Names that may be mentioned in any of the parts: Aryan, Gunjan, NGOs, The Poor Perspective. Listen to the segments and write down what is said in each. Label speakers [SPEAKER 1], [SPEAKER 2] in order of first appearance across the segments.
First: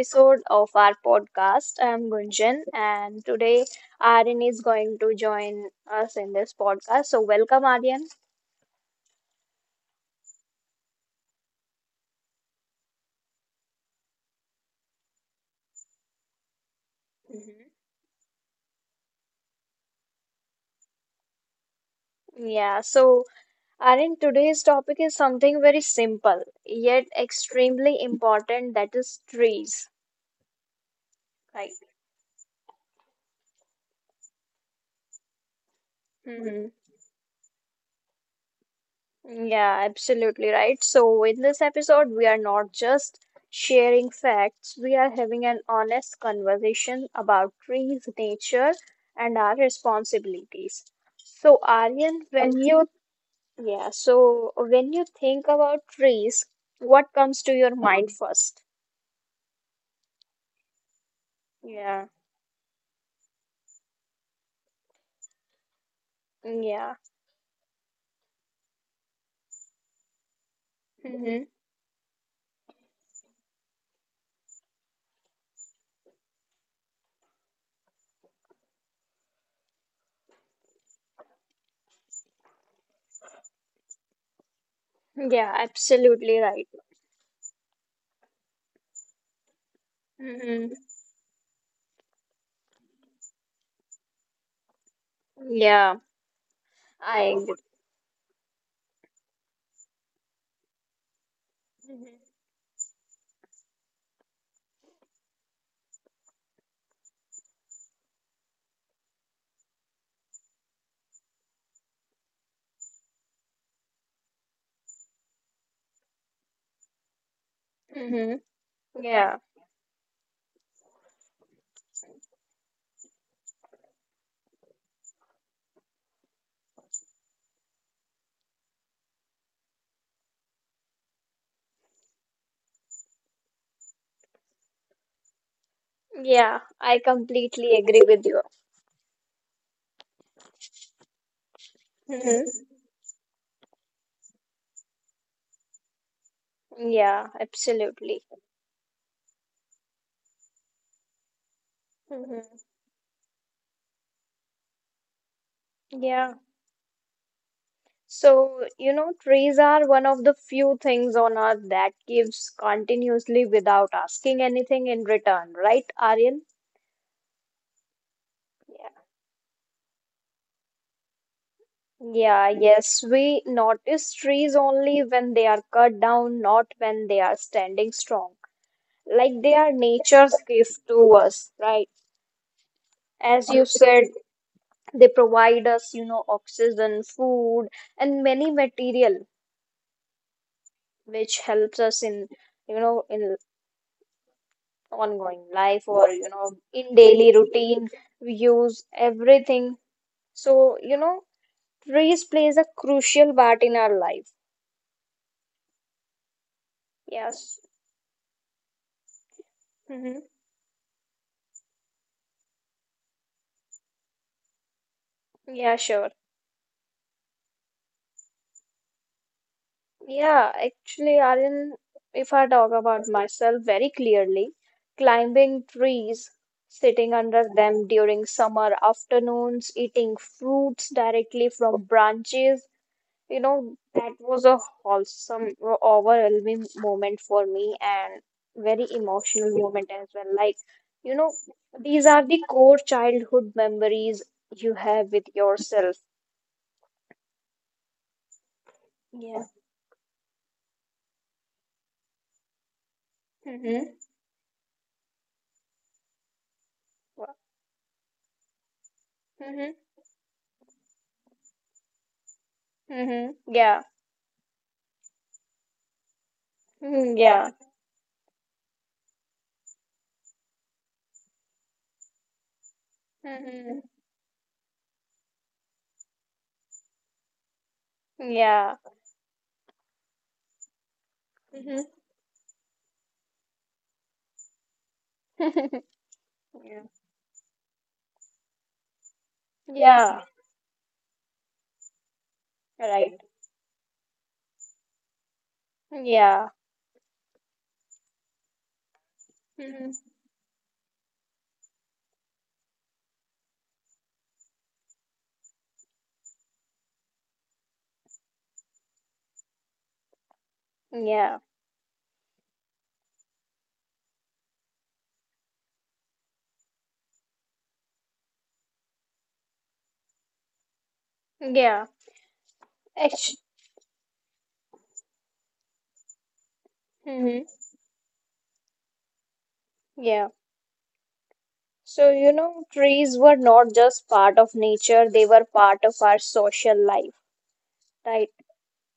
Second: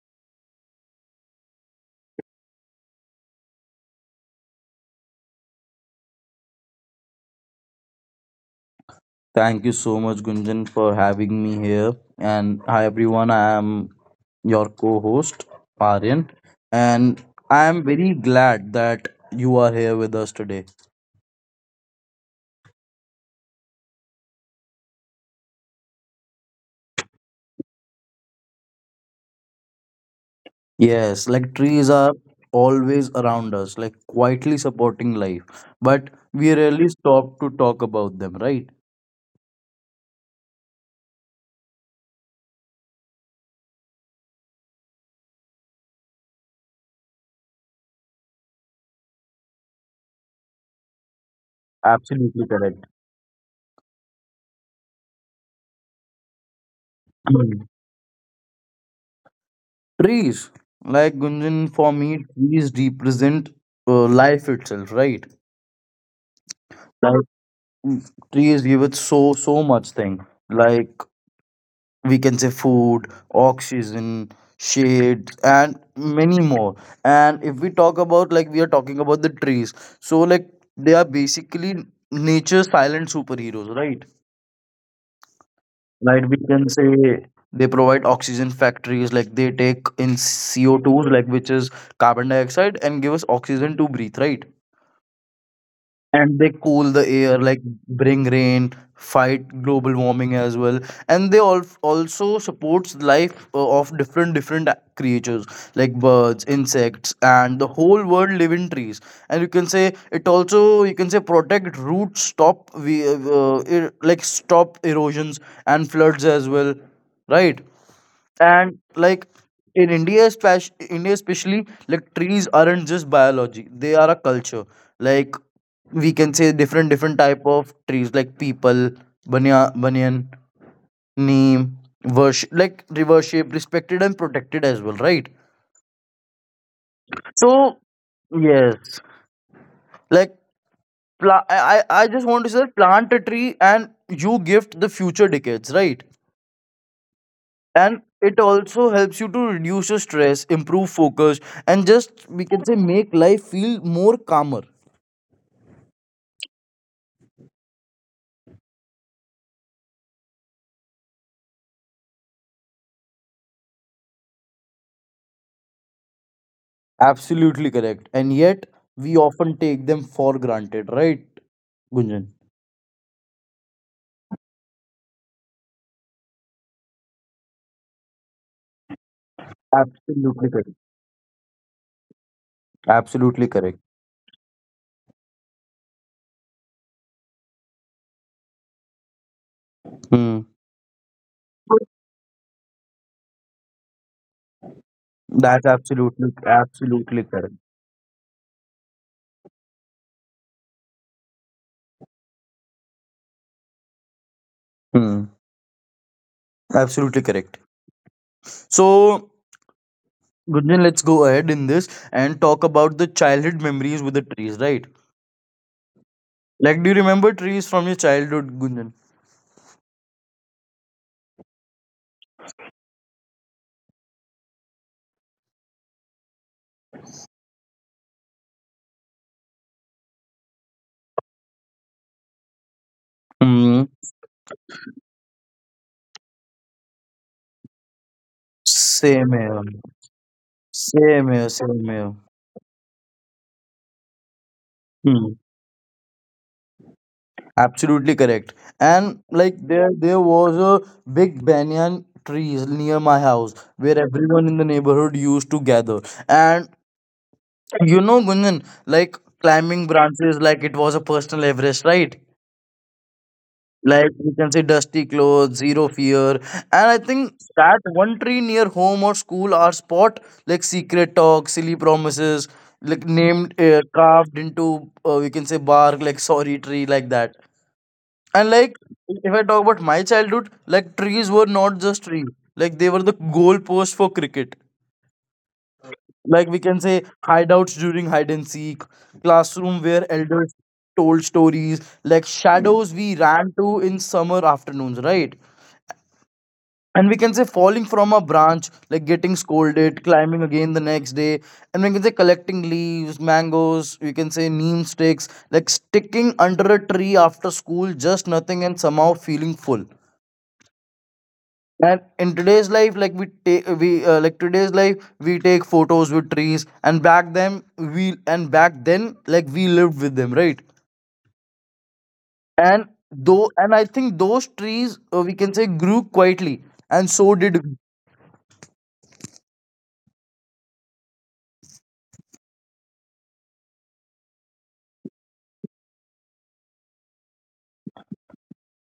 [SPEAKER 1] episode of our podcast. I'm Gunjan, and today Aryan is going to join us in this podcast. So, welcome, Aryan.
[SPEAKER 2] Thank you so much, Gunjan, for having me here. And hi, everyone. I am your co host, Aryan. And I am very glad that you are here with us today.
[SPEAKER 1] Yeah, so Aryan, today's topic is something very simple yet extremely important, that is trees.
[SPEAKER 2] Yes, like
[SPEAKER 1] Right.
[SPEAKER 2] trees are always around us, like quietly supporting life. But we rarely stop to talk about them, right?
[SPEAKER 1] Yeah, absolutely right. So, in this episode, we are not just sharing facts, we are having an honest conversation about trees, nature, and our responsibilities. So, Aryan,
[SPEAKER 2] Absolutely
[SPEAKER 1] when
[SPEAKER 2] correct.
[SPEAKER 1] you yeah, so when you think about trees, what comes to
[SPEAKER 2] Mm.
[SPEAKER 1] your mind first?
[SPEAKER 2] Trees, like Gunjan, for
[SPEAKER 1] Yeah,
[SPEAKER 2] me, trees represent life itself, right?
[SPEAKER 1] yeah,
[SPEAKER 2] Trees give us so much thing, like
[SPEAKER 1] hmm.
[SPEAKER 2] we can say food, oxygen, shade, and many more. And if we talk about, like we are talking about the trees, so like they are basically nature's silent superheroes, right?
[SPEAKER 1] Yeah, absolutely
[SPEAKER 2] Right. We
[SPEAKER 1] right.
[SPEAKER 2] can say they provide oxygen factories, like they take in
[SPEAKER 1] Hmm.
[SPEAKER 2] CO2s, like, which is carbon dioxide, and give us oxygen to breathe, right?
[SPEAKER 1] Yeah,
[SPEAKER 2] And they cool
[SPEAKER 1] I
[SPEAKER 2] the
[SPEAKER 1] agree.
[SPEAKER 2] air, like bring rain, fight global warming as well. And they all also supports life of different creatures, like birds, insects, and the whole world live in trees. And you can say it also, you can say protect roots, stop we like stop erosions and floods as well, right?
[SPEAKER 1] Hmm.
[SPEAKER 2] And like
[SPEAKER 1] Yeah.
[SPEAKER 2] in India especially, like trees aren't just biology, they are a culture. Like we can say different type of trees, like people, banyan, neem, worship like reverse shape, respected and protected as well, right?
[SPEAKER 1] Yeah, I completely
[SPEAKER 2] So
[SPEAKER 1] agree with you.
[SPEAKER 2] yes, like I just want to
[SPEAKER 1] Mm-hmm.
[SPEAKER 2] say plant a tree and you gift the future decades, right?
[SPEAKER 1] Yeah,
[SPEAKER 2] And
[SPEAKER 1] absolutely.
[SPEAKER 2] it also helps you to reduce your stress, improve focus, and just we
[SPEAKER 1] Mhm.
[SPEAKER 2] can say make life feel more calmer.
[SPEAKER 1] Yeah. So, you know, trees are one of the few things on earth that gives continuously without asking anything in return, right, Aryan?
[SPEAKER 2] Absolutely correct, and yet
[SPEAKER 1] Yeah.
[SPEAKER 2] we often take them for granted, right, Gunjan?
[SPEAKER 1] Yeah, yes, we notice trees only when they are cut down, not when they are standing strong. Like, they are nature's
[SPEAKER 2] Absolutely correct.
[SPEAKER 1] gift to us, right? As
[SPEAKER 2] Absolutely
[SPEAKER 1] you
[SPEAKER 2] correct.
[SPEAKER 1] said, they provide us, oxygen, food, and many material,
[SPEAKER 2] Hmm.
[SPEAKER 1] which helps us in, in ongoing
[SPEAKER 2] That's
[SPEAKER 1] life, or
[SPEAKER 2] absolutely
[SPEAKER 1] in
[SPEAKER 2] absolutely
[SPEAKER 1] daily
[SPEAKER 2] correct.
[SPEAKER 1] routine. We use everything. So, trees plays a crucial part in our life.
[SPEAKER 2] Hmm. Absolutely correct.
[SPEAKER 1] Yes.
[SPEAKER 2] So,
[SPEAKER 1] Hmm.
[SPEAKER 2] Gunjan, let's go ahead in this and talk about the childhood memories with the trees, right?
[SPEAKER 1] Yeah, sure.
[SPEAKER 2] Like, do you remember trees from your childhood,
[SPEAKER 1] Yeah, actually, Aryan, if I talk about myself very clearly, climbing trees, sitting under them during summer afternoons, eating fruits directly from branches. You know,
[SPEAKER 2] Gunjan?
[SPEAKER 1] that was a wholesome, overwhelming moment for me, and very
[SPEAKER 2] Same
[SPEAKER 1] emotional
[SPEAKER 2] here.
[SPEAKER 1] moment as well. Like, you
[SPEAKER 2] Same
[SPEAKER 1] know,
[SPEAKER 2] here. Same here.
[SPEAKER 1] these are the core childhood memories you have with
[SPEAKER 2] Hmm.
[SPEAKER 1] yourself.
[SPEAKER 2] Absolutely correct. And
[SPEAKER 1] Yeah.
[SPEAKER 2] like there was a big banyan trees near my house where
[SPEAKER 1] Mm-hmm.
[SPEAKER 2] everyone in the neighborhood used to gather. And you know, Gunjan, like
[SPEAKER 1] Mm-hmm.
[SPEAKER 2] climbing branches, like it was a personal Everest, right?
[SPEAKER 1] Mm-hmm. Yeah.
[SPEAKER 2] Like you can say dusty clothes, zero fear, and I
[SPEAKER 1] Mm,
[SPEAKER 2] think
[SPEAKER 1] yeah.
[SPEAKER 2] that one tree near home or school are spot, like secret talk, silly promises, like named
[SPEAKER 1] Mm-hmm.
[SPEAKER 2] carved into, we can say, bark, like sorry tree like that. And like,
[SPEAKER 1] Yeah.
[SPEAKER 2] if I talk about my childhood, like trees were not
[SPEAKER 1] Mm-hmm.
[SPEAKER 2] just trees, like they were the goal post for cricket, like we can
[SPEAKER 1] Yeah.
[SPEAKER 2] say hideouts during hide and seek, classroom where
[SPEAKER 1] Yeah.
[SPEAKER 2] elders told stories, like shadows
[SPEAKER 1] Right.
[SPEAKER 2] we ran to in summer afternoons, right?
[SPEAKER 1] Yeah.
[SPEAKER 2] And we can say falling from a branch, like getting scolded,
[SPEAKER 1] Mm-hmm.
[SPEAKER 2] climbing again the next day, and we can say collecting leaves, mangoes, we can say neem sticks, like sticking under a tree after school, just nothing and somehow feeling full.
[SPEAKER 1] Yeah.
[SPEAKER 2] And in today's life, like we take we like today's life we take photos with trees, and back then, we and back then, like we lived with them, right?
[SPEAKER 1] Yeah.
[SPEAKER 2] And
[SPEAKER 1] Actually.
[SPEAKER 2] though and I think those trees, we can say, grew quietly, and so
[SPEAKER 1] Mm-hmm.
[SPEAKER 2] did we.
[SPEAKER 1] Yeah. So, trees were not just part of nature, they were part of our social life, right?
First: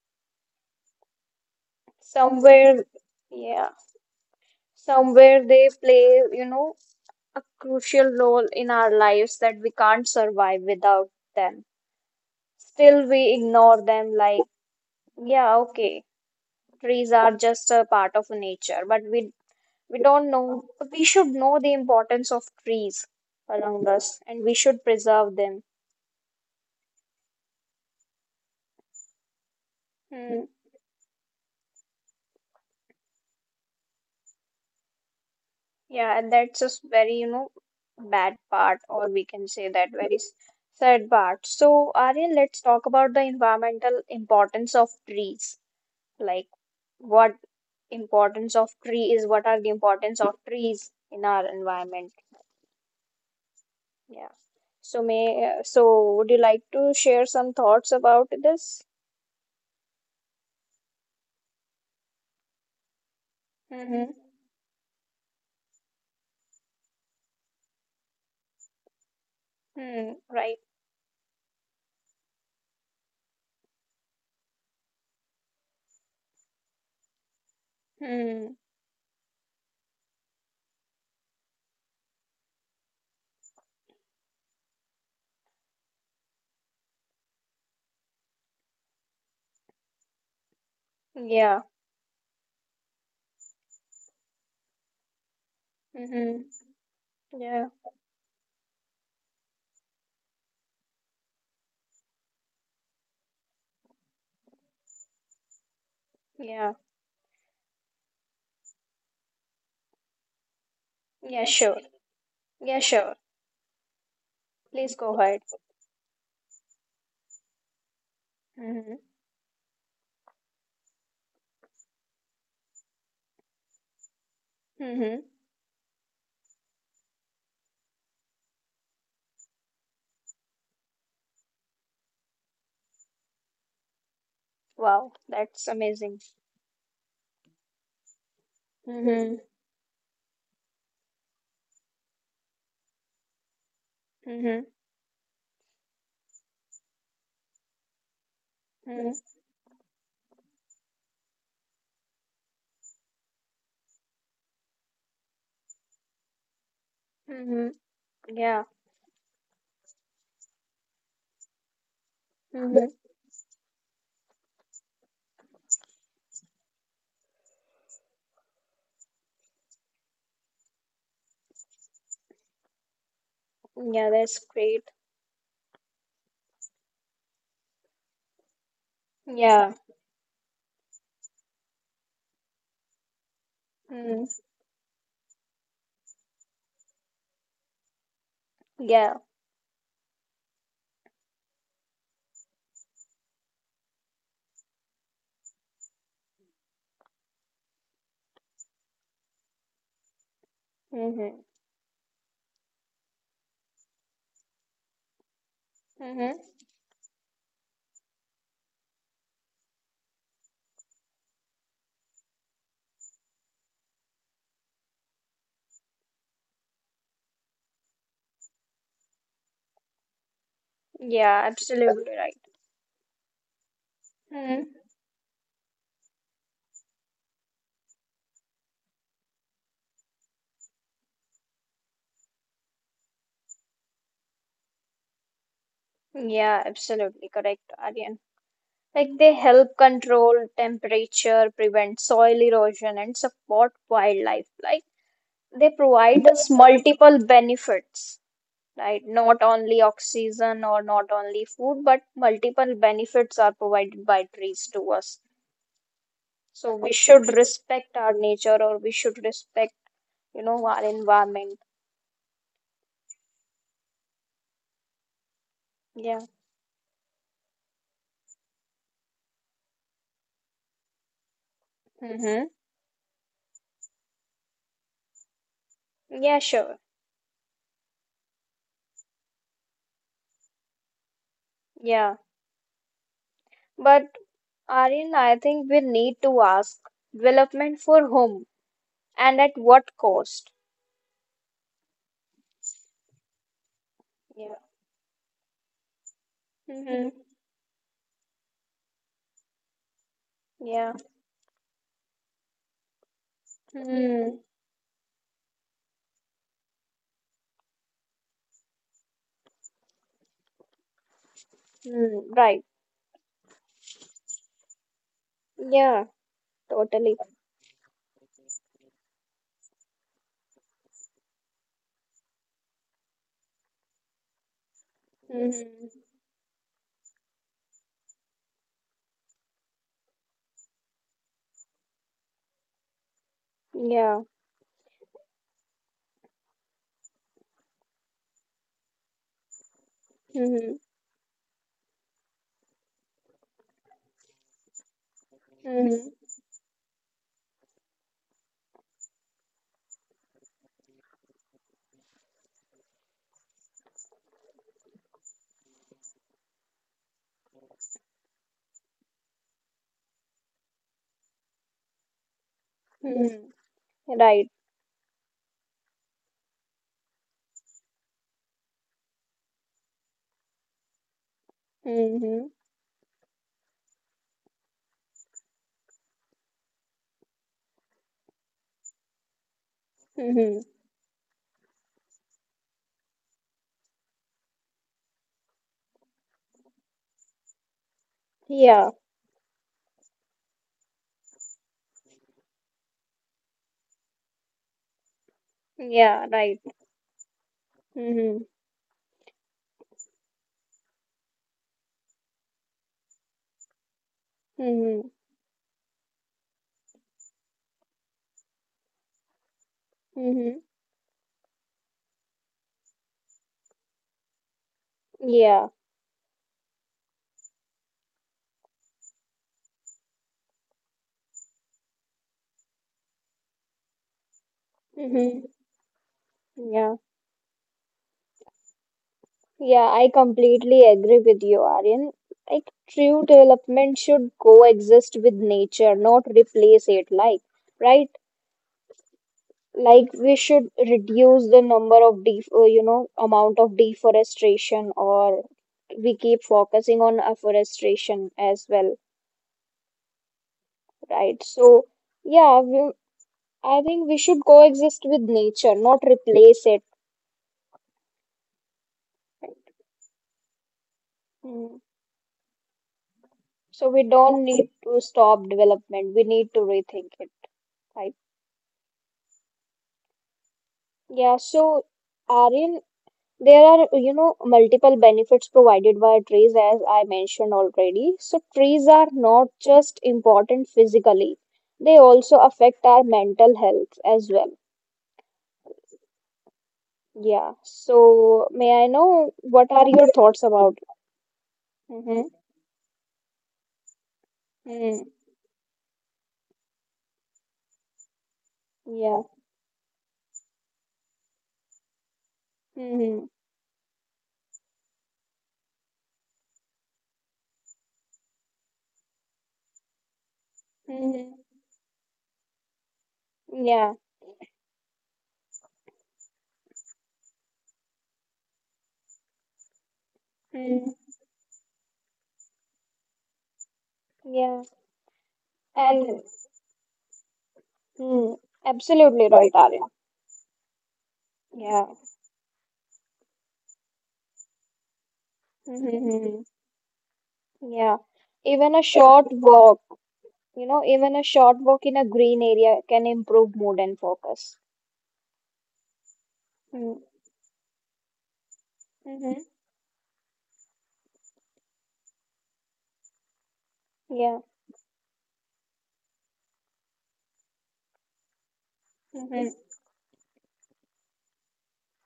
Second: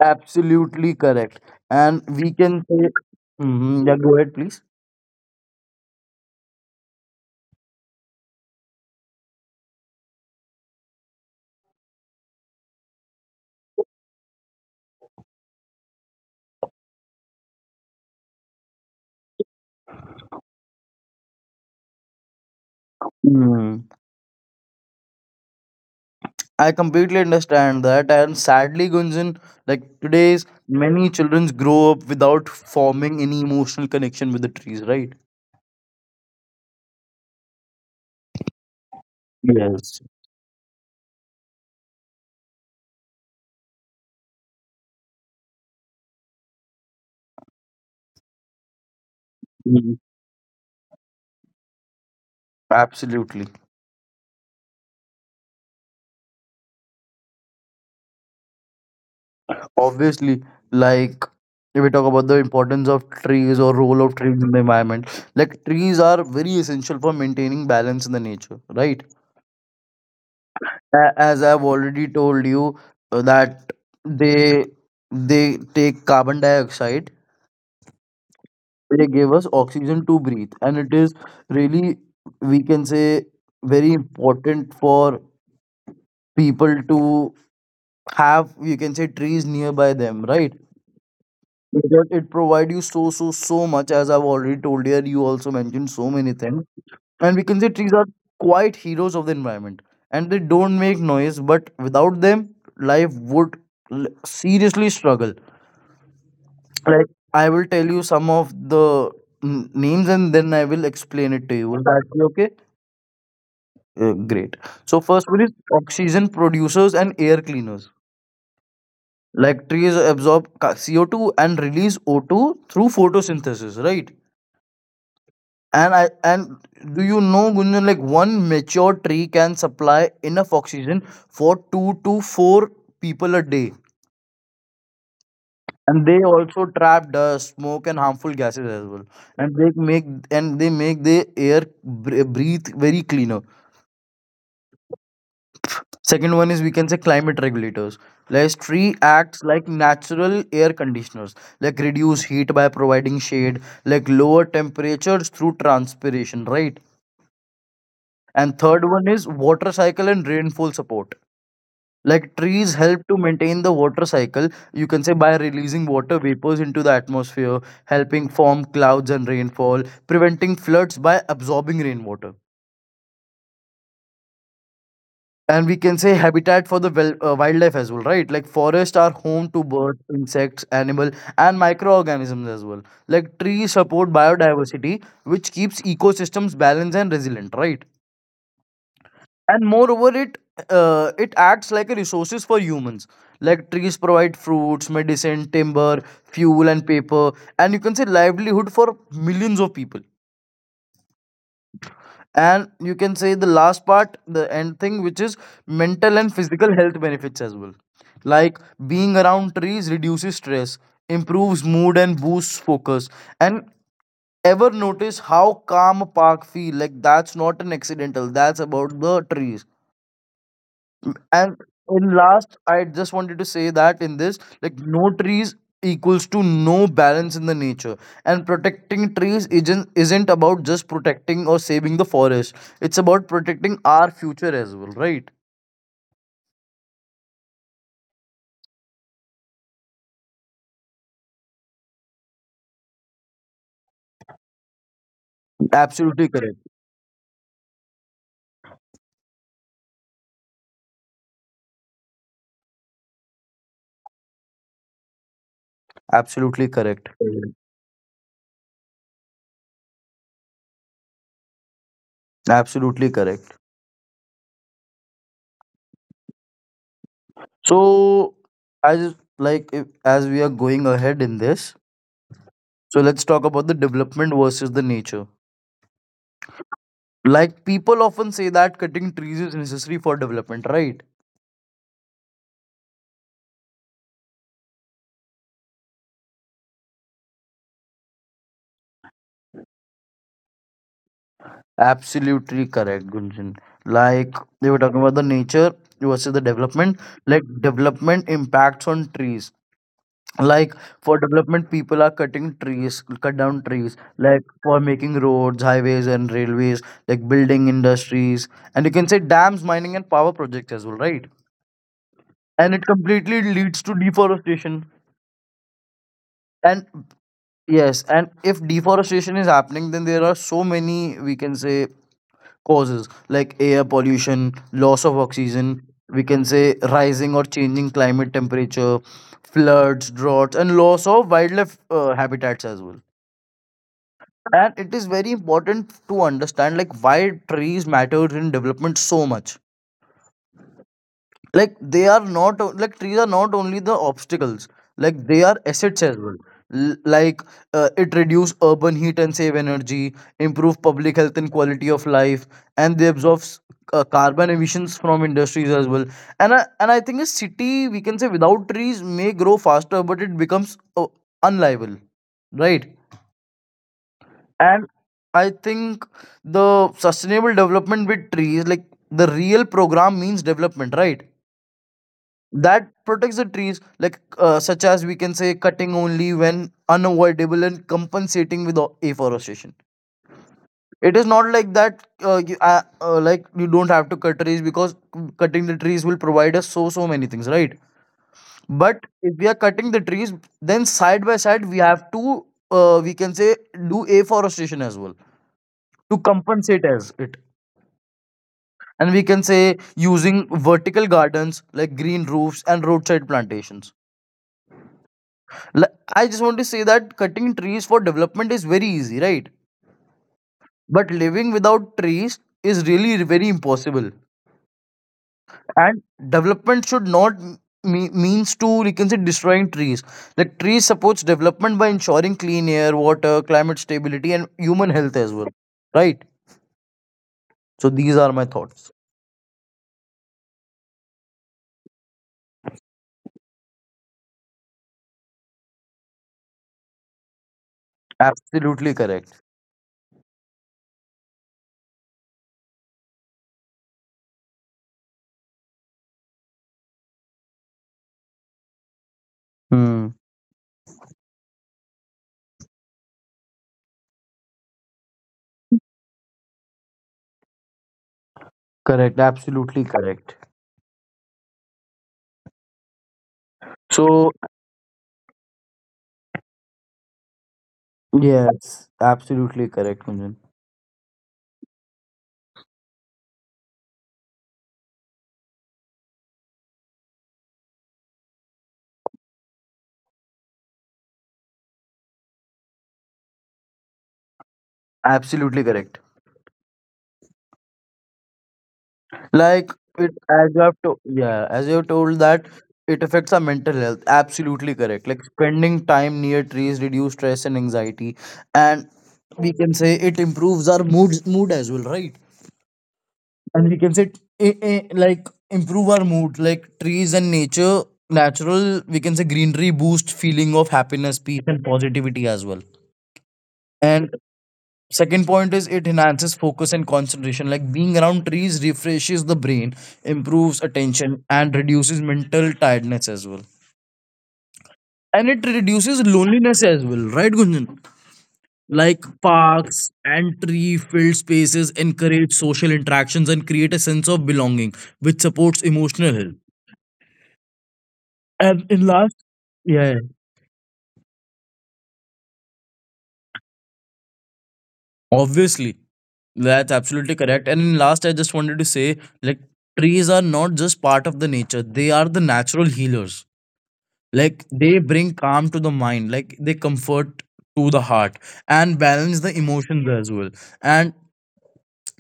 [SPEAKER 2] Absolutely correct. And we can
[SPEAKER 1] Somewhere,
[SPEAKER 2] say,
[SPEAKER 1] yeah,
[SPEAKER 2] mhm, yeah, go ahead, please.
[SPEAKER 1] somewhere they play, a crucial role in our lives that we can't survive without them. Still, we ignore them like, yeah, okay, trees are just a part of nature, but we don't know, we should know the importance of trees around
[SPEAKER 2] Hmm.
[SPEAKER 1] us, and we should preserve them.
[SPEAKER 2] I completely understand that, and sadly, Gunjan, like
[SPEAKER 1] Hmm.
[SPEAKER 2] today's many children grow up without forming any emotional connection with the trees, right?
[SPEAKER 1] Yeah, and that's just very, bad part, or we can say that
[SPEAKER 2] Yes.
[SPEAKER 1] very sad part. So, Aryan, let's talk about the environmental importance of trees. Like, what importance of tree is, what are the
[SPEAKER 2] Mhm.
[SPEAKER 1] importance of trees in our environment?
[SPEAKER 2] Absolutely.
[SPEAKER 1] Yeah. So, so would you like to share some thoughts about this?
[SPEAKER 2] Obviously, like if we talk about the importance of trees or role of
[SPEAKER 1] Mm-hmm.
[SPEAKER 2] trees in the environment, like trees are very essential for maintaining balance in the nature, right?
[SPEAKER 1] Hmm. Right.
[SPEAKER 2] As I've already told you, that they they take carbon dioxide,
[SPEAKER 1] Hmm.
[SPEAKER 2] they give us oxygen to breathe, and it is really, we can say, very important for people to have, you can say, trees nearby them, right?
[SPEAKER 1] Yeah.
[SPEAKER 2] Because it provides you so much, as I've already told you. You also mentioned so many
[SPEAKER 1] Mm-hmm.
[SPEAKER 2] things. And we can
[SPEAKER 1] Yeah.
[SPEAKER 2] say trees are quite heroes of the environment. And they don't make noise, but without them, life would seriously struggle.
[SPEAKER 1] Yeah.
[SPEAKER 2] Like, I will tell you some of the names and then I will explain
[SPEAKER 1] Yeah,
[SPEAKER 2] it to you.
[SPEAKER 1] sure.
[SPEAKER 2] Will that be okay?
[SPEAKER 1] Yeah, sure.
[SPEAKER 2] Great.
[SPEAKER 1] Please
[SPEAKER 2] So,
[SPEAKER 1] go
[SPEAKER 2] first
[SPEAKER 1] ahead.
[SPEAKER 2] one is oxygen producers and air cleaners.
[SPEAKER 1] Mm-hmm.
[SPEAKER 2] Like, trees absorb CO2 and release O two through photosynthesis, right?
[SPEAKER 1] Mm-hmm.
[SPEAKER 2] And I and do you know, Gunjan, like one mature tree can supply enough oxygen for two to four people a day.
[SPEAKER 1] Wow, that's
[SPEAKER 2] And
[SPEAKER 1] amazing.
[SPEAKER 2] they also trap dust, smoke, and harmful gases as well.
[SPEAKER 1] Mm-hmm.
[SPEAKER 2] And they make and they make the air breathe very cleaner.
[SPEAKER 1] Mm-hmm.
[SPEAKER 2] Second one is, we can say, climate regulators. Like tree
[SPEAKER 1] Mm-hmm.
[SPEAKER 2] acts like natural air conditioners, like reduce heat by providing shade, like lower temperatures through transpiration, right?
[SPEAKER 1] Mm-hmm. Yeah.
[SPEAKER 2] And third one is water cycle and rainfall support. Like
[SPEAKER 1] Mm-hmm.
[SPEAKER 2] trees help to maintain the water cycle, you can say, by releasing water vapors into the atmosphere, helping form clouds and rainfall, preventing floods by absorbing rainwater.
[SPEAKER 1] Yeah, that's great.
[SPEAKER 2] And we can say habitat for the wildlife as well, right? Like forests are home to
[SPEAKER 1] Yeah.
[SPEAKER 2] birds, insects, animal, and microorganisms as well. Like trees support
[SPEAKER 1] Mm-hmm.
[SPEAKER 2] biodiversity, which keeps ecosystems balanced and resilient, right?
[SPEAKER 1] Yeah.
[SPEAKER 2] And moreover, it it acts like a resources for humans, like trees provide fruits, medicine, timber, fuel, and paper, and you can say livelihood for millions of people.
[SPEAKER 1] Mm-hmm.
[SPEAKER 2] And you can say the last part, the end thing, which is mental and
[SPEAKER 1] Mm-hmm.
[SPEAKER 2] physical health benefits as well, like being around trees reduces stress, improves mood, and boosts focus. And ever notice how calm a park feel? Like, that's not an accidental, that's about the trees.
[SPEAKER 1] Yeah,
[SPEAKER 2] And
[SPEAKER 1] absolutely
[SPEAKER 2] in
[SPEAKER 1] right.
[SPEAKER 2] last, I just wanted to say that in this,
[SPEAKER 1] Mm-hmm.
[SPEAKER 2] like no trees equals to no balance in the nature. And protecting trees isn't about just protecting or saving the forest. It's about protecting our future as well, right?
[SPEAKER 1] Yeah, absolutely correct, Aryan. Like, they help control temperature, prevent soil erosion, and support wildlife. Like, they provide
[SPEAKER 2] Absolutely
[SPEAKER 1] us
[SPEAKER 2] correct.
[SPEAKER 1] multiple benefits. Right? Not only oxygen or not only food, but multiple benefits are provided by trees to us. So
[SPEAKER 2] Absolutely
[SPEAKER 1] we
[SPEAKER 2] correct.
[SPEAKER 1] should respect our nature, or we should respect, our environment.
[SPEAKER 2] Absolutely correct.
[SPEAKER 1] Yeah.
[SPEAKER 2] So as like if, as we are going ahead in this,
[SPEAKER 1] Mm-hmm.
[SPEAKER 2] so let's talk about the development versus the nature.
[SPEAKER 1] Yeah, sure.
[SPEAKER 2] Like people often say that cutting trees is necessary for development, right?
[SPEAKER 1] Yeah. But Aryan, I think we need to ask, development for whom and at what cost?
[SPEAKER 2] Absolutely correct, Gunjan. Like
[SPEAKER 1] Yeah.
[SPEAKER 2] we were talking about the nature versus the development,
[SPEAKER 1] Mm-hmm.
[SPEAKER 2] like development impacts on trees. Like
[SPEAKER 1] Yeah.
[SPEAKER 2] for development, people are cutting trees, cut down trees,
[SPEAKER 1] Mm-hmm.
[SPEAKER 2] like for making roads, highways, and railways, like building industries, and you can say dams, mining, and power projects as well, right?
[SPEAKER 1] Right.
[SPEAKER 2] And it completely leads to deforestation.
[SPEAKER 1] Yeah,
[SPEAKER 2] And
[SPEAKER 1] totally.
[SPEAKER 2] yes, and if deforestation is happening, then there are so many, we can say, causes, like air pollution, loss of oxygen,
[SPEAKER 1] Mm-hmm.
[SPEAKER 2] we can say rising or changing climate temperature, floods, droughts, and loss of wildlife habitats as well.
[SPEAKER 1] Yeah.
[SPEAKER 2] And it is very important to understand like why trees matter in development so much.
[SPEAKER 1] Mm-hmm.
[SPEAKER 2] Like they are not o- like trees are not only the obstacles, like they are assets
[SPEAKER 1] Mm-hmm.
[SPEAKER 2] as well. L- like it reduce urban heat and save energy, improve public health and quality of life, and they absorb carbon emissions from industries as well. And and I think a city, we can say, without trees may grow faster but it becomes unliable, right?
[SPEAKER 1] Mm-hmm. Right.
[SPEAKER 2] And I think the sustainable development with trees, like the real program means development, right?
[SPEAKER 1] Mm-hmm.
[SPEAKER 2] That protects the trees, like such as we can say cutting only when unavoidable and compensating with afforestation.
[SPEAKER 1] Mm-hmm.
[SPEAKER 2] It is not like that, like you don't have to cut trees, because cutting the trees will provide us so many things, right?
[SPEAKER 1] Yeah.
[SPEAKER 2] But if we are cutting the trees, then side by side we have to, we can say, do afforestation as well to
[SPEAKER 1] Yeah, right.
[SPEAKER 2] compensate as it.
[SPEAKER 1] Mm-hmm.
[SPEAKER 2] And we can say using vertical gardens, like green roofs and roadside plantations.
[SPEAKER 1] Mm-hmm.
[SPEAKER 2] L- I just want to say that cutting trees for development is very easy, right?
[SPEAKER 1] Mm-hmm.
[SPEAKER 2] But living without trees is really very impossible.
[SPEAKER 1] Yeah.
[SPEAKER 2] And development should not means to, you can say, destroying trees. Like trees supports development by ensuring clean air, water, climate stability, and human health as
[SPEAKER 1] Mm-hmm.
[SPEAKER 2] well, right?
[SPEAKER 1] Yeah.
[SPEAKER 2] So these are my thoughts.
[SPEAKER 1] Yeah, I completely agree with you, Aryan. Like, true development should coexist with nature, not replace it. Like, right?
[SPEAKER 2] Absolutely correct.
[SPEAKER 1] Like, we should reduce the number of def amount of deforestation, or we keep focusing on afforestation as well,
[SPEAKER 2] Hmm.
[SPEAKER 1] right? So, yeah, I think we should coexist with nature, not replace it.
[SPEAKER 2] Correct. Absolutely correct.
[SPEAKER 1] Mm. So we
[SPEAKER 2] So
[SPEAKER 1] don't need to stop development. We need to rethink it, right?
[SPEAKER 2] yes, absolutely correct, Kunjan.
[SPEAKER 1] Yeah, so Aryan, there are, multiple benefits provided by trees, as I mentioned already. So trees are not just important physically, they also affect our mental health as well.
[SPEAKER 2] Absolutely correct.
[SPEAKER 1] Yeah, so may I know
[SPEAKER 2] Like
[SPEAKER 1] what are your
[SPEAKER 2] it,
[SPEAKER 1] thoughts
[SPEAKER 2] as you have
[SPEAKER 1] about it?
[SPEAKER 2] to, yeah, as you have told
[SPEAKER 1] Mm-hmm.
[SPEAKER 2] that it affects our mental health. Absolutely correct.
[SPEAKER 1] Mm-hmm.
[SPEAKER 2] Like spending time near trees reduce stress and anxiety, and
[SPEAKER 1] Yeah.
[SPEAKER 2] we can say it improves our mood as well, right?
[SPEAKER 1] Mm-hmm.
[SPEAKER 2] And we can say, like improve our mood. Like trees and nature, natural we can say greenery, boost feeling of happiness,
[SPEAKER 1] Mm-hmm.
[SPEAKER 2] peace, and positivity as well.
[SPEAKER 1] Yeah.
[SPEAKER 2] And second point is it enhances focus and concentration. Like being around trees refreshes the brain, improves
[SPEAKER 1] Mm-hmm.
[SPEAKER 2] attention, and reduces mental tiredness as well.
[SPEAKER 1] Yeah,
[SPEAKER 2] And it reduces
[SPEAKER 1] and
[SPEAKER 2] loneliness as well, right, Gunjan?
[SPEAKER 1] mm,
[SPEAKER 2] Like
[SPEAKER 1] absolutely right, Arya.
[SPEAKER 2] parks and tree filled spaces
[SPEAKER 1] Yeah,
[SPEAKER 2] encourage social interactions and create a sense of belonging, which supports emotional health.
[SPEAKER 1] Mhm, yeah.
[SPEAKER 2] And
[SPEAKER 1] Even a
[SPEAKER 2] in last,
[SPEAKER 1] short walk,
[SPEAKER 2] yeah, yeah,
[SPEAKER 1] even a short walk in a green area can improve mood and focus.
[SPEAKER 2] obviously, that's
[SPEAKER 1] Mm-hmm.
[SPEAKER 2] absolutely correct. And in last, I just wanted to say
[SPEAKER 1] Mm-hmm.
[SPEAKER 2] like trees are not just part of the nature, they are the natural healers,
[SPEAKER 1] Yeah.
[SPEAKER 2] like they bring calm to the mind, like they comfort to the heart and balance the
[SPEAKER 1] Mm-hmm.
[SPEAKER 2] emotions as well. And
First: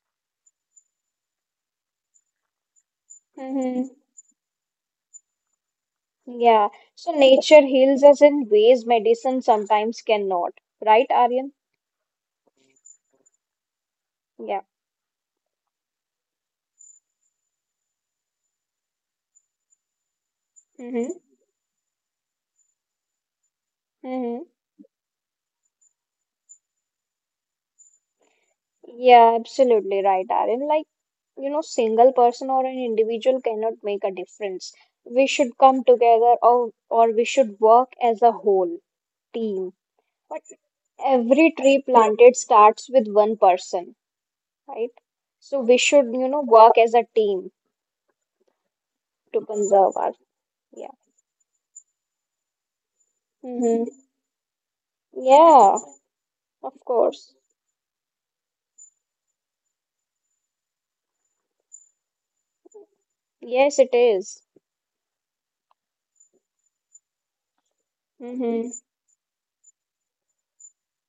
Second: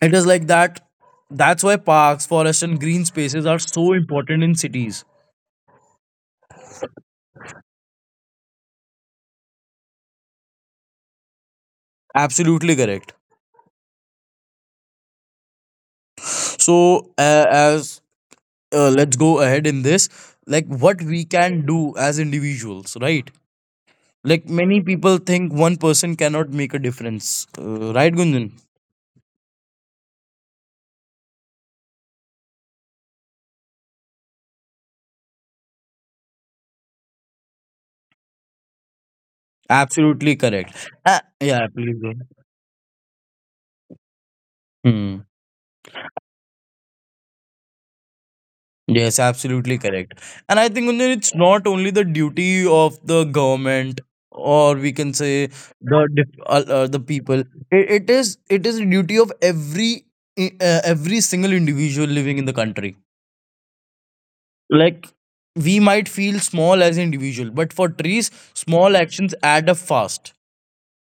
[SPEAKER 2] it is like that, that's why parks, forests, and green spaces are
[SPEAKER 1] Mm-hmm.
[SPEAKER 2] so important in cities.
[SPEAKER 1] Yeah. So nature heals us in ways medicine sometimes cannot, right, Aryan?
[SPEAKER 2] Absolutely correct.
[SPEAKER 1] Yeah.
[SPEAKER 2] So as let's go ahead in this, like what
[SPEAKER 1] Mm-hmm.
[SPEAKER 2] we can do as individuals, right?
[SPEAKER 1] Mm-hmm.
[SPEAKER 2] Like many people think one person cannot make a difference, right, Gunjan?
[SPEAKER 1] Yeah, absolutely right, Aaron. Like, single person or an individual cannot make a difference. We should come together, or we should work as a whole team.
[SPEAKER 2] Absolutely
[SPEAKER 1] But
[SPEAKER 2] correct.
[SPEAKER 1] every
[SPEAKER 2] Yeah,
[SPEAKER 1] tree
[SPEAKER 2] please
[SPEAKER 1] planted starts with one person, right?
[SPEAKER 2] go.
[SPEAKER 1] So we should, work as a team
[SPEAKER 2] Yes,
[SPEAKER 1] to
[SPEAKER 2] absolutely
[SPEAKER 1] conserve our,
[SPEAKER 2] correct. And I think
[SPEAKER 1] yeah.
[SPEAKER 2] Gunjan, it's not only the duty of the
[SPEAKER 1] Mm-hmm.
[SPEAKER 2] government, or we can say,
[SPEAKER 1] Yeah, of
[SPEAKER 2] the
[SPEAKER 1] course.
[SPEAKER 2] people. It is the duty of every every single individual living in the country.
[SPEAKER 1] Yes, it is.
[SPEAKER 2] Like we might feel small as individual, but for trees,
[SPEAKER 1] Mm-hmm.
[SPEAKER 2] small actions add up fast.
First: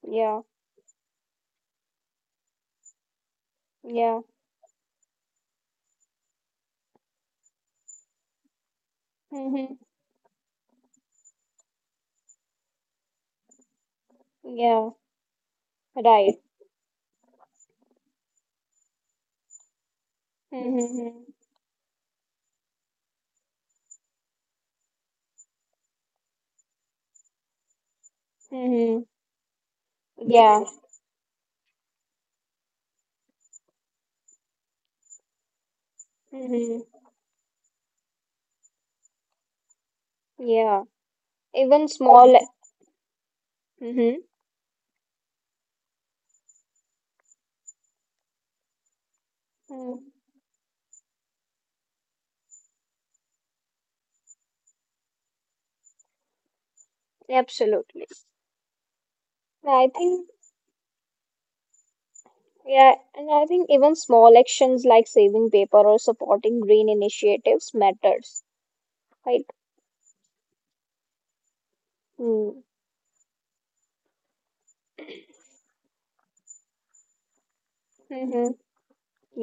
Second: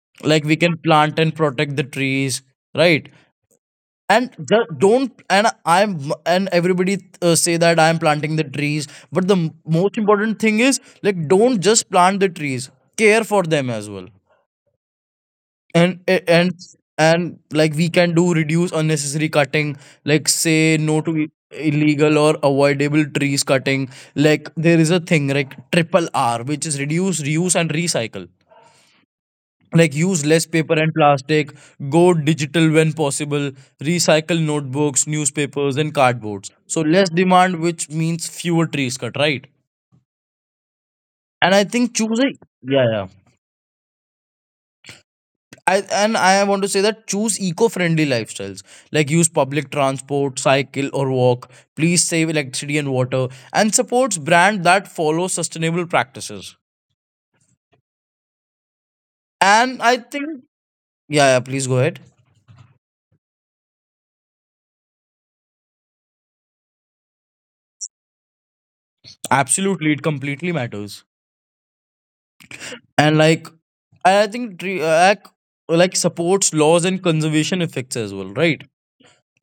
[SPEAKER 1] Yeah,
[SPEAKER 2] Like we can plant and protect the trees, right?
[SPEAKER 1] yeah.
[SPEAKER 2] and ju- don't and I'm and everybody say that I'm planting the trees, but
[SPEAKER 1] Mm-hmm.
[SPEAKER 2] most important thing is like, don't just plant the trees, care for them as well.
[SPEAKER 1] Yeah,
[SPEAKER 2] and a-
[SPEAKER 1] right.
[SPEAKER 2] and and like we can do reduce unnecessary cutting, like say no to
[SPEAKER 1] Mm-hmm.
[SPEAKER 2] illegal or avoidable trees cutting. Like there is a thing like triple R, which is reduce, reuse, and recycle.
[SPEAKER 1] Mm-hmm.
[SPEAKER 2] Like use less
[SPEAKER 1] Yeah.
[SPEAKER 2] paper and plastic, go digital when possible, recycle notebooks, newspapers, and cardboards, so less
[SPEAKER 1] Mm-hmm.
[SPEAKER 2] demand, which means fewer trees cut, right?
[SPEAKER 1] Yeah,
[SPEAKER 2] And I
[SPEAKER 1] even
[SPEAKER 2] think choose a,
[SPEAKER 1] small.
[SPEAKER 2] yeah, yeah,
[SPEAKER 1] Mm-hmm.
[SPEAKER 2] I want to say that choose eco-friendly lifestyles, like use public
[SPEAKER 1] Mm,
[SPEAKER 2] transport, cycle or walk, please save electricity and water, and supports brand that follow sustainable practices.
[SPEAKER 1] absolutely. And
[SPEAKER 2] And
[SPEAKER 1] I
[SPEAKER 2] I
[SPEAKER 1] think,
[SPEAKER 2] think, yeah, yeah, please go ahead.
[SPEAKER 1] yeah, and I think even small actions like saving paper or supporting green initiatives matters, right?
[SPEAKER 2] Absolutely, it completely matters.
[SPEAKER 1] Mm.
[SPEAKER 2] And like, I think tree act, like supports laws and conservation effects as well,
[SPEAKER 1] Mm-hmm.
[SPEAKER 2] right?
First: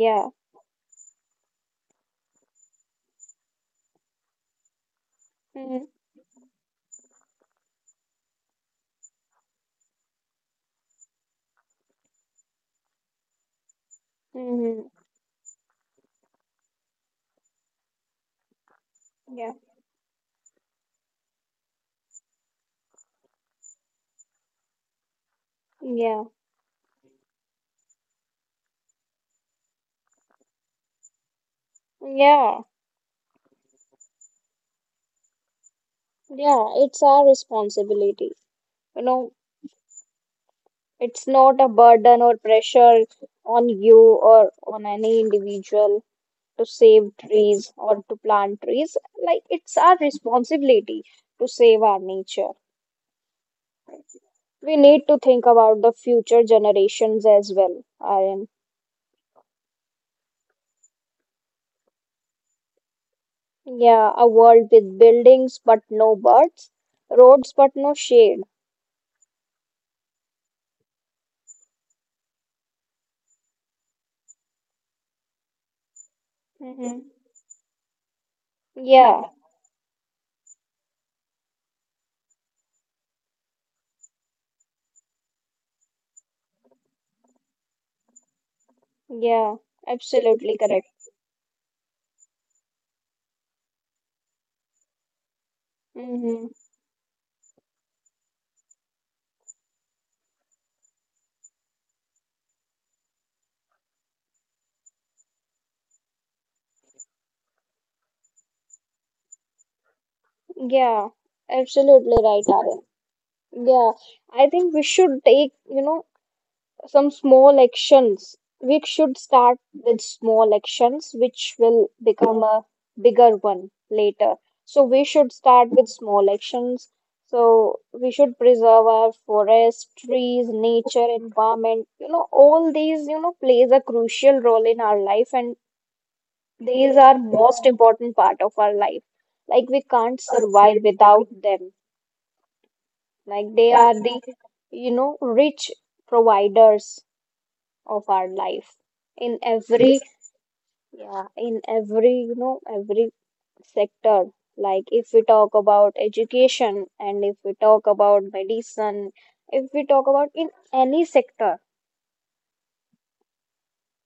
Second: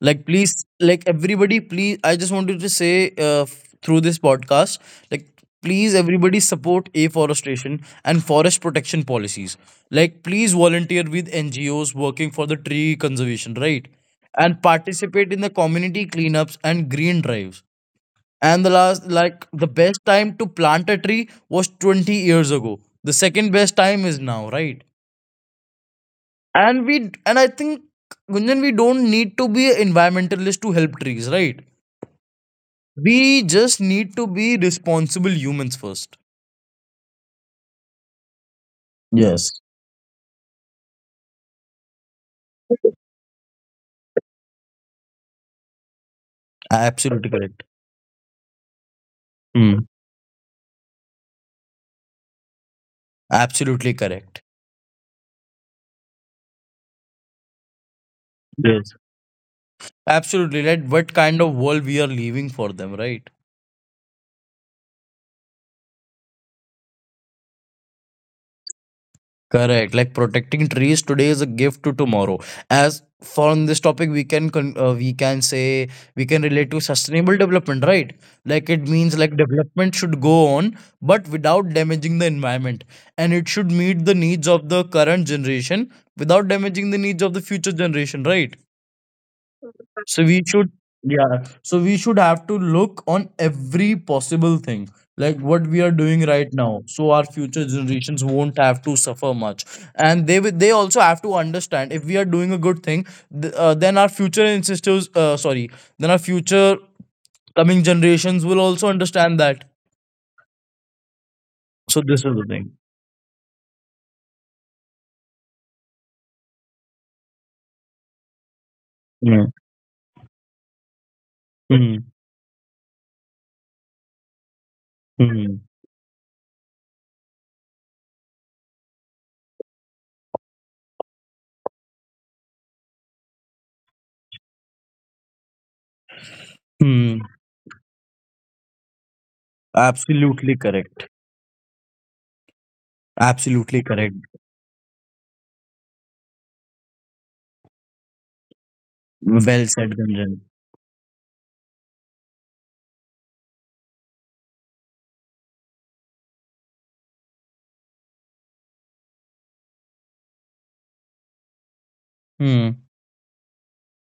[SPEAKER 2] Like please, like everybody, please. I just wanted to say through this podcast, like
[SPEAKER 1] Mm-hmm.
[SPEAKER 2] please everybody support afforestation and forest protection policies. Like please volunteer with NGOs working for the tree conservation, right? And
[SPEAKER 1] Mm-hmm.
[SPEAKER 2] participate in the community cleanups and green drives. And the last, like
[SPEAKER 1] Yeah.
[SPEAKER 2] the best time to plant a tree was 20 years ago. The second best time is now, right?
[SPEAKER 1] Yeah.
[SPEAKER 2] and we and I think Gunjan, we don't need to be environmentalist to help trees, right?
[SPEAKER 1] Yeah.
[SPEAKER 2] We just need to be responsible humans first.
[SPEAKER 1] Yeah. It's our responsibility. You know,
[SPEAKER 2] Yes,
[SPEAKER 1] it's not a burden or pressure on you or on any individual, to save
[SPEAKER 2] absolutely correct.
[SPEAKER 1] trees or to plant trees. Like, it's
[SPEAKER 2] Mm,
[SPEAKER 1] our responsibility to save our nature.
[SPEAKER 2] absolutely correct.
[SPEAKER 1] We need to think about the future generations as well, Aryan.
[SPEAKER 2] Yes, absolutely right, what kind of world we are leaving for them, right?
[SPEAKER 1] Yeah, a world with buildings but no birds, roads but no shade.
[SPEAKER 2] Correct. Like protecting trees today is a gift to tomorrow. As for on this topic, we can we can say we can relate to
[SPEAKER 1] Hmm.
[SPEAKER 2] sustainable development, right? Like it means
[SPEAKER 1] Yeah,
[SPEAKER 2] like development should go on, but without damaging the environment, and it should meet the needs of the current generation without damaging the needs of the future generation, right?
[SPEAKER 1] yeah,
[SPEAKER 2] So we
[SPEAKER 1] absolutely
[SPEAKER 2] should,
[SPEAKER 1] correct.
[SPEAKER 2] yeah. So we should have to look on every possible thing, like what we are doing
[SPEAKER 1] Hmm.
[SPEAKER 2] right now, so our future generations won't have to suffer much, and they also have to understand if we are doing a good thing, then our future ancestors, sorry, then our future coming generations will also understand that.
[SPEAKER 1] Yeah,
[SPEAKER 2] So
[SPEAKER 1] absolutely
[SPEAKER 2] this is
[SPEAKER 1] right,
[SPEAKER 2] the thing.
[SPEAKER 1] Aryan. Yeah, I think we should take, some small actions. We should
[SPEAKER 2] Yeah.
[SPEAKER 1] start with small actions, which will
[SPEAKER 2] Hmm.
[SPEAKER 1] become a bigger one later. So we should
[SPEAKER 2] Hmm.
[SPEAKER 1] start with small actions. So we should preserve our forests, trees, nature, environment. You know, all these plays a crucial role in our life, and these are
[SPEAKER 2] Hmm.
[SPEAKER 1] most important part of our life. Like, we can't
[SPEAKER 2] Absolutely
[SPEAKER 1] survive
[SPEAKER 2] correct.
[SPEAKER 1] without them. Like, they
[SPEAKER 2] Absolutely
[SPEAKER 1] are
[SPEAKER 2] correct.
[SPEAKER 1] the, rich providers of our life, in
[SPEAKER 2] Well said,
[SPEAKER 1] every. Yes.
[SPEAKER 2] Gunjan.
[SPEAKER 1] Yeah, in every, every sector. Like, if we talk about education, and if we talk about medicine, if we talk about in any sector,
[SPEAKER 2] Hmm.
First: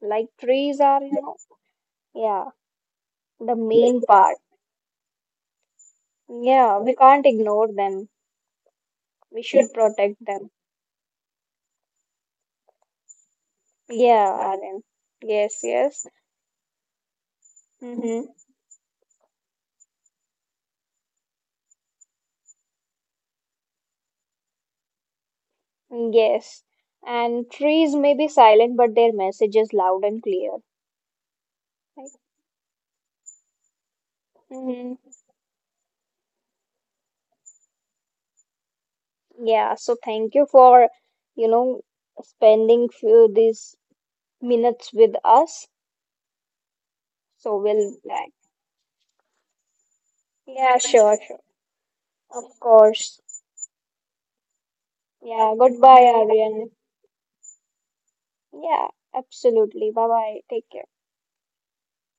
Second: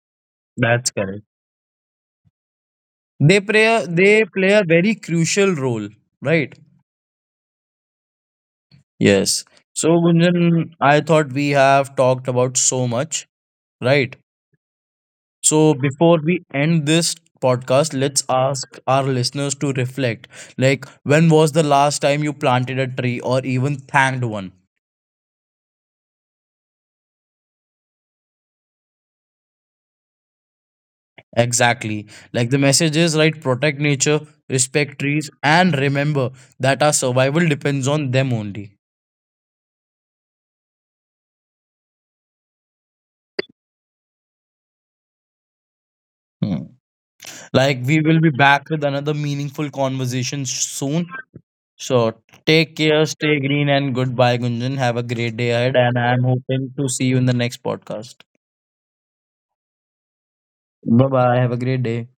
[SPEAKER 1] like trees
[SPEAKER 2] That's
[SPEAKER 1] are, you
[SPEAKER 2] correct.
[SPEAKER 1] know. Yeah.
[SPEAKER 2] They
[SPEAKER 1] The
[SPEAKER 2] play
[SPEAKER 1] main
[SPEAKER 2] they
[SPEAKER 1] part.
[SPEAKER 2] play a very crucial role, right?
[SPEAKER 1] Yeah, we can't ignore them. We
[SPEAKER 2] Yes.
[SPEAKER 1] should
[SPEAKER 2] So
[SPEAKER 1] protect them.
[SPEAKER 2] Gunjan, I thought we have talked about so much, right?
[SPEAKER 1] Yeah, Aryan. Yes,
[SPEAKER 2] So
[SPEAKER 1] yes.
[SPEAKER 2] before we end this podcast, let's
[SPEAKER 1] Mm-hmm.
[SPEAKER 2] ask our listeners to reflect. Like, when was the last time you planted a tree or even thanked one?
[SPEAKER 1] Yes. And trees may be silent, but their message is loud and clear.
[SPEAKER 2] Exactly. Like the message is right, protect nature,
[SPEAKER 1] Right?
[SPEAKER 2] respect trees, and remember that our survival depends on them only.
[SPEAKER 1] Yeah, so thank you for, you know, spending few these minutes with us.
[SPEAKER 2] Hmm.
[SPEAKER 1] So
[SPEAKER 2] Like,
[SPEAKER 1] we'll
[SPEAKER 2] we will be
[SPEAKER 1] like,
[SPEAKER 2] back with another meaningful conversation
[SPEAKER 1] yeah,
[SPEAKER 2] soon.
[SPEAKER 1] sure, sure.
[SPEAKER 2] So,
[SPEAKER 1] Of
[SPEAKER 2] take care,
[SPEAKER 1] course.
[SPEAKER 2] stay green, and goodbye, Gunjan. Have a great day
[SPEAKER 1] Yeah,
[SPEAKER 2] ahead, and
[SPEAKER 1] goodbye,
[SPEAKER 2] I'm
[SPEAKER 1] Aryan.
[SPEAKER 2] hoping to see you in the next podcast.
[SPEAKER 1] Yeah, absolutely. Bye bye. Take care.
[SPEAKER 2] Bye bye. Have a great day.